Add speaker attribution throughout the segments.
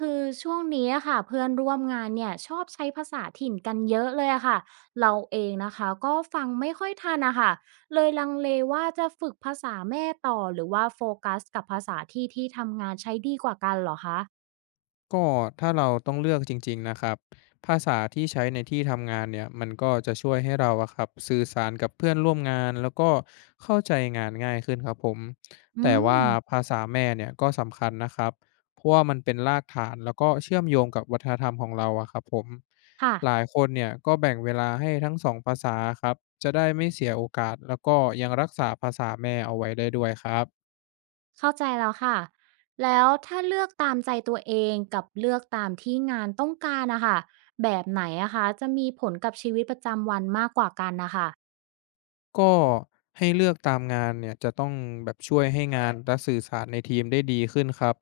Speaker 1: คือช่วงนี้อะค่ะเพื่อนร่วมงานเนี่ยชอบใช้ภาษาถิ่นกันเยอะเลยอะค่ะเราเองนะคะก็ฟังไม่ค่อยทันอะค่ะเลยลังเลว่าจะฝึกภาษาแม่ต่อหรือว่าโฟกัสกับภาษาที่ทำงานใช้ดีกว่ากันเหรอคะ
Speaker 2: ก็ถ้าเราต้องเลือกจริงๆนะครับภาษาที่ใช้ในที่ทำงานเนี่ยมันก็จะช่วยให้เราอะครับสื่อสารกับเพื่อนร่วมงานแล้วก็เข้าใจงานง่ายขึ้นครับผม
Speaker 1: อื
Speaker 2: แต่ว่า
Speaker 1: ม
Speaker 2: ภาษาแม่เนี่ยก็สำคัญนะครับเพราะว่ามันเป็นรากฐานแล้วก็เชื่อมโยงกับวัฒนธรรมของเราอะครับผม
Speaker 1: ค่ะ
Speaker 2: หลายคนเนี่ยก็แบ่งเวลาให้ทั้ง2ภาษาครับจะได้ไม่เสียโอกาสแล้วก็ยังรักษาภาษาแม่เอาไว้ได้ด้วยครับ
Speaker 1: เข้าใจแล้วค่ะแล้วถ้าเลือกตามใจตัวเองกับเลือกตามที่งานต้องการนะคะแบบไหนอะคะจะมีผลกับชีวิตประจำวันมากกว่ากันนะคะ
Speaker 2: ก็ให้เลือกตามงานเนี่ยจะต้องแบบช่วยให้งานและสื่อสารในทีมได้ดีขึ้นครับ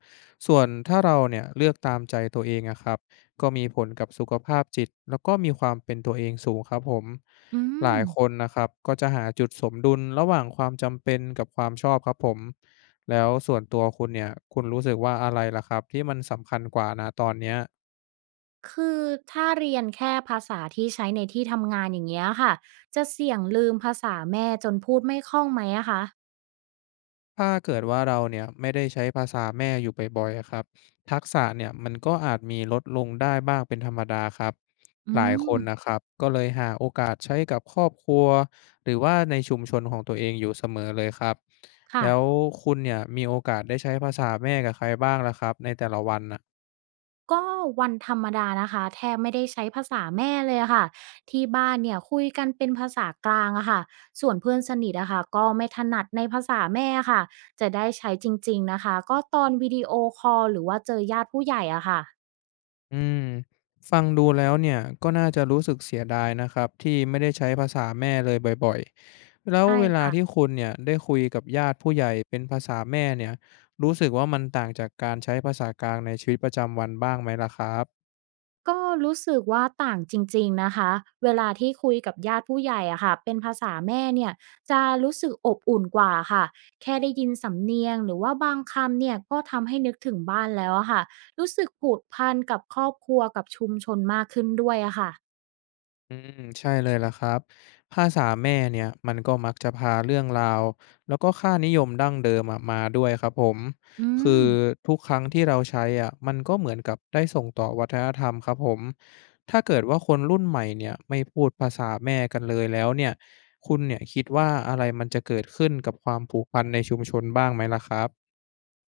Speaker 2: ส่วนถ้าเราเนี่ยเลือกตามใจตัวเองอะครับก็มีผลกับสุขภาพจิตแล้วก็มีความเป็นตัวเองสูงครับผม
Speaker 1: อื
Speaker 2: หลา
Speaker 1: ม
Speaker 2: ยคนนะครับก็จะหาจุดสมดุลระหว่างความจำเป็นกับความชอบครับผมแล้วส่วนตัวคุณเนี่ยคุณรู้สึกว่าอะไรล่ะครับที่มันสำคัญกว่านะตอนเนี้ย
Speaker 1: คือถ้าเรียนแค่ภาษาที่ใช้ในที่ทำงานอย่างเงี้ยค่ะจะเสี่ยงลืมภาษาแม่จนพูดไม่คล่องไหมอะคะ
Speaker 2: ถ้าเกิดว่าเราเนี่ยไม่ได้ใช้ภาษาแม่อยู่บ่อยๆอะครับทักษะเนี่ยมันก็อาจมีลดลงได้บ้างเป็นธรรมดาครับ
Speaker 1: อื
Speaker 2: หลาย
Speaker 1: ม
Speaker 2: คนนะครับก็เลยหาโอกาสใช้กับครอบครัวหรือว่าในชุมชนของตัวเองอยู่เสมอเลยครับ
Speaker 1: ค่ะ
Speaker 2: แล้วคุณเนี่ยมีโอกาสได้ใช้ภาษาแม่กับใครบ้างล่ะครับในแต่ละวันน่ะ
Speaker 1: ก็วันธรรมดานะคะแทบไม่ได้ใช้ภาษาแม่เลยอะค่ะที่บ้านเนี่ยคุยกันเป็นภาษากลางอะค่ะส่วนเพื่อนสนิทอะค่ะก็ไม่ถนัดในภาษาแม่อะค่ะจะได้ใช้จริงๆนะคะก็ตอนวิดีโอคอลหรือว่าเจอญาติผู้ใหญ่อะค่ะ
Speaker 2: อืมฟังดูแล้วเนี่ยก็น่าจะรู้สึกเสียดายนะครับที่ไม่ได้ใช้ภาษาแม่เลยบ่อยๆแล้ว
Speaker 1: ใช่
Speaker 2: เวลาที่
Speaker 1: ค่ะ
Speaker 2: คุณเนี่ยได้คุยกับญาติผู้ใหญ่เป็นภาษาแม่เนี่ยรู้สึกว่ามันต่างจากการใช้ภาษากลางในชีวิตประจำวันบ้างไหมล่ะครับ
Speaker 1: ก็รู้สึกว่าต่างจริงๆนะคะเวลาที่คุยกับญาติผู้ใหญ่อะค่ะเป็นภาษาแม่เนี่ยจะรู้สึกอบอุ่นกว่าค่ะแค่ได้ยินสำเนียงหรือว่าบางคำเนี่ยก็ทำให้นึกถึงบ้านแล้วอะค่ะรู้สึกผูกพันกับครอบครัวกับชุมชนมากขึ้นด้วยอะค่ะ
Speaker 2: อืมใช่เลยล่ะครับภาษาแม่เนี่ยมันก็มักจะพาเรื่องราวแล้วก็ค่านิยมดั้งเดิมอะมาด้วยครับผม
Speaker 1: อื
Speaker 2: คื
Speaker 1: ม
Speaker 2: อทุกครั้งที่เราใช้อ่ะมันก็เหมือนกับได้ส่งต่อวัฒนธรรมครับผมถ้าเกิดว่าคนรุ่นใหม่เนี่ยไม่พูดภาษาแม่กันเลยแล้วเนี่ยคุณเนี่ยคิดว่าอะไรมันจะเกิดขึ้นกับความผูกพันในชุมชนบ้างไหมล่ะครับ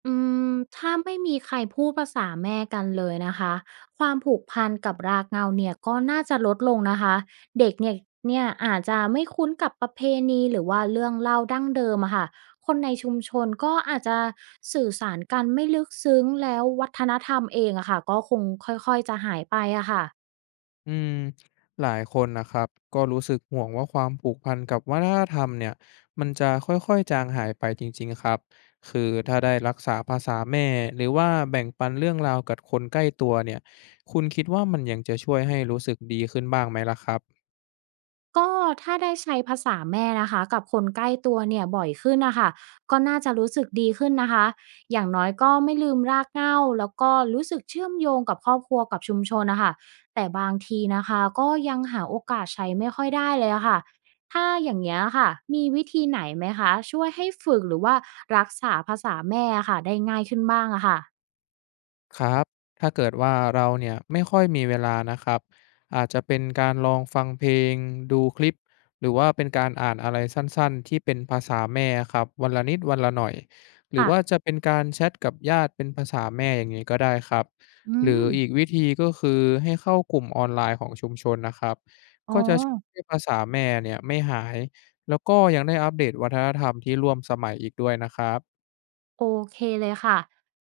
Speaker 1: อืมถ้าไม่มีใครพูดภาษาแม่กันเลยนะคะความผูกพันกับรากเหง้าเนี่ยก็น่าจะลดลงนะคะเด็กเนี่ยอาจจะไม่คุ้นกับประเพณีหรือว่าเรื่องเล่าดั้งเดิมอะค่ะคนในชุมชนก็อาจจะสื่อสารกันไม่ลึกซึ้งแล้ววัฒนธรรมเองอะค่ะก็คงค่อยๆจะหายไปอะค่ะ
Speaker 2: อืมหลายคนนะครับก็รู้สึกห่วงว่าความผูกพันกับวัฒนธรรมเนี่ยมันจะค่อยๆจางหายไปจริงๆครับคือถ้าได้รักษาภาษาแม่หรือว่าแบ่งปันเรื่องราวกับคนใกล้ตัวเนี่ยคุณคิดว่ามันยังจะช่วยให้รู้สึกดีขึ้นบ้างไหมล่ะครับ
Speaker 1: ก็ถ้าได้ใช้ภาษาแม่นะคะกับคนใกล้ตัวเนี่ยบ่อยขึ้นนะคะก็น่าจะรู้สึกดีขึ้นนะคะอย่างน้อยก็ไม่ลืมรากเหง้าแล้วก็รู้สึกเชื่อมโยงกับครอบครัวกับชุมชนนะคะแต่บางทีนะคะก็ยังหาโอกาสใช้ไม่ค่อยได้เลยอะค่ะถ้าอย่างเงี้ยค่ะมีวิธีไหนไหมคะช่วยให้ฝึกหรือว่ารักษาภาษาแม่อค่ะได้ง่ายขึ้นบ้างอะค่ะ
Speaker 2: ครับถ้าเกิดว่าเราเนี่ยไม่ค่อยมีเวลานะครับอาจจะเป็นการลองฟังเพลงดูคลิปหรือว่าเป็นการอ่านอะไรสั้นๆที่เป็นภาษาแม่ครับวันละนิดวันละหน่อยหรือ
Speaker 1: ค่ะ
Speaker 2: ว่าจะเป็นการแชทกับญาติเป็นภาษาแม่อย่างนี้ก็ได้ครับ
Speaker 1: อื
Speaker 2: หรื
Speaker 1: ม
Speaker 2: ออีกวิธีก็คือให้เข้ากลุ่มออนไลน์ของชุมชนนะครับ
Speaker 1: อ๋อ
Speaker 2: ก็จะช่วยให้ภาษาแม่เนี่ยไม่หายแล้วก็ยังได้อัปเดตวัฒนธรรมที่ร่วมสมัยอีกด้วยนะครับ
Speaker 1: โอเคเลยค่ะ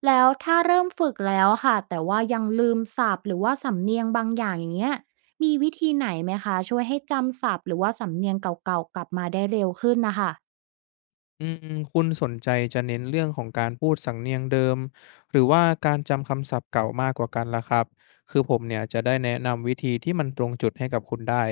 Speaker 1: แล้วถ้าเริ่มฝึกแล้วค่ะแต่ว่ายังลืมศัพท์หรือว่าสำเนียงบางอย่างอย่างเงี้ยมีวิธีไหนไหมคะช่วยให้จำศัพท์หรือว่าสำเนียงเก่าๆกลับมาได้เร็วขึ้นนะคะ
Speaker 2: อืมคุณสนใจจะเน้นเรื่องของการพูดสำเนียงเดิมหรือว่าการจำคำศัพท์เก่ามากกว่ากันล่ะครับคือผมเนี่ยจะได้แนะนำวิธีที่มันตรงจุดให้กับคุณได้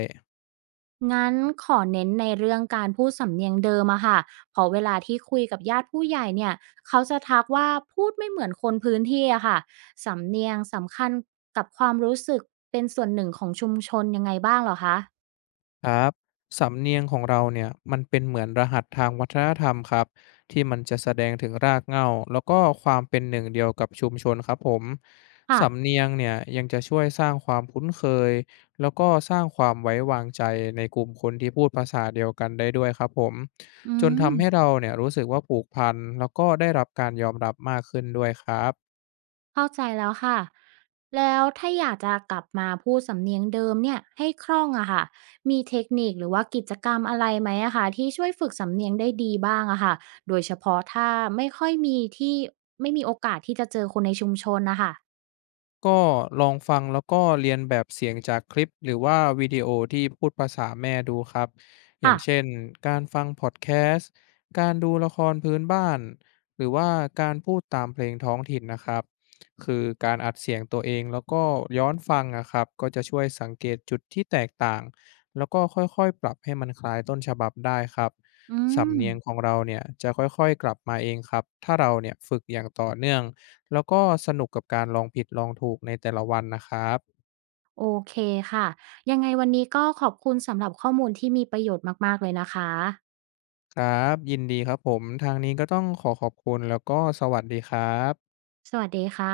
Speaker 1: งั้นขอเน้นในเรื่องการพูดสำเนียงเดิมอะค่ะเพอเวลาที่คุยกับญาติผู้ใหญ่เนี่ยเขาจะทักว่าพูดไม่เหมือนคนพื้นที่อะค่ะสำเนียงสำคัญกับความรู้สึกเป็นส่วนหนึ่งของชุมชนยังไงบ้างเหรอคะ
Speaker 2: ครับสำเนียงของเราเนี่ยมันเป็นเหมือนรหัสทางวัฒนธรรมครับที่มันจะแสดงถึงรากเหง้าแล้วก็ความเป็นหนึ่งเดียวกับชุมชนครับผม
Speaker 1: ค่ะ
Speaker 2: สำเนียงเนี่ยยังจะช่วยสร้างความคุ้นเคยแล้วก็สร้างความไว้วางใจในกลุ่มคนที่พูดภาษาเดียวกันได้ด้วยครับผม
Speaker 1: อื
Speaker 2: จน
Speaker 1: ม
Speaker 2: ทำให้เราเนี่ยรู้สึกว่าผูกพันแล้วก็ได้รับการยอมรับมากขึ้นด้วยครับ
Speaker 1: เข้าใจแล้วค่ะ แล้วถ้าอยากจะกลับมาพูดสำเนียงเดิมเนี่ยให้คล่องอะค่ะมีเทคนิคหรือว่ากิจกรรมอะไรไหมอะค่ะที่ช่วยฝึกสำเนียงได้ดีบ้างอะค่ะโดยเฉพาะถ้าไม่ค่อยมีที่ไม่มีโอกาสที่จะเจอคนในชุมชนนะคะ
Speaker 2: ก็ลองฟังแล้วก็เรียนแบบเสียงจากคลิปหรือว่าวิดีโอที่พูดภาษาแม่ดูครับอย่า
Speaker 1: ค่ะ
Speaker 2: งเช่นการฟังพอดแคสต์การดูละครพื้นบ้านหรือว่าการพูดตามเพลงท้องถิ่นนะครับคือการอัดเสียงตัวเองแล้วก็ย้อนฟังนะครับก็จะช่วยสังเกตจุดที่แตกต่างแล้วก็ค่อยๆปรับให้มันคล้ายต้นฉบับได้ครับ
Speaker 1: อืม
Speaker 2: สำเนียงของเราเนี่ยจะค่อยๆกลับมาเองครับถ้าเราเนี่ยฝึกอย่างต่อเนื่อง แล้วก็สนุกกับการลองผิดลองถูกในแต่ละวันนะครับ
Speaker 1: โอเคค่ะยังไงวันนี้ก็ขอบคุณสำหรับข้อมูลที่มีประโยชน์มากๆเลยนะคะ
Speaker 2: ครับยินดีครับผมทางนี้ก็ต้องขอขอบคุณแล้วก็สวัสดีครับ
Speaker 1: สวัสดีค่ะ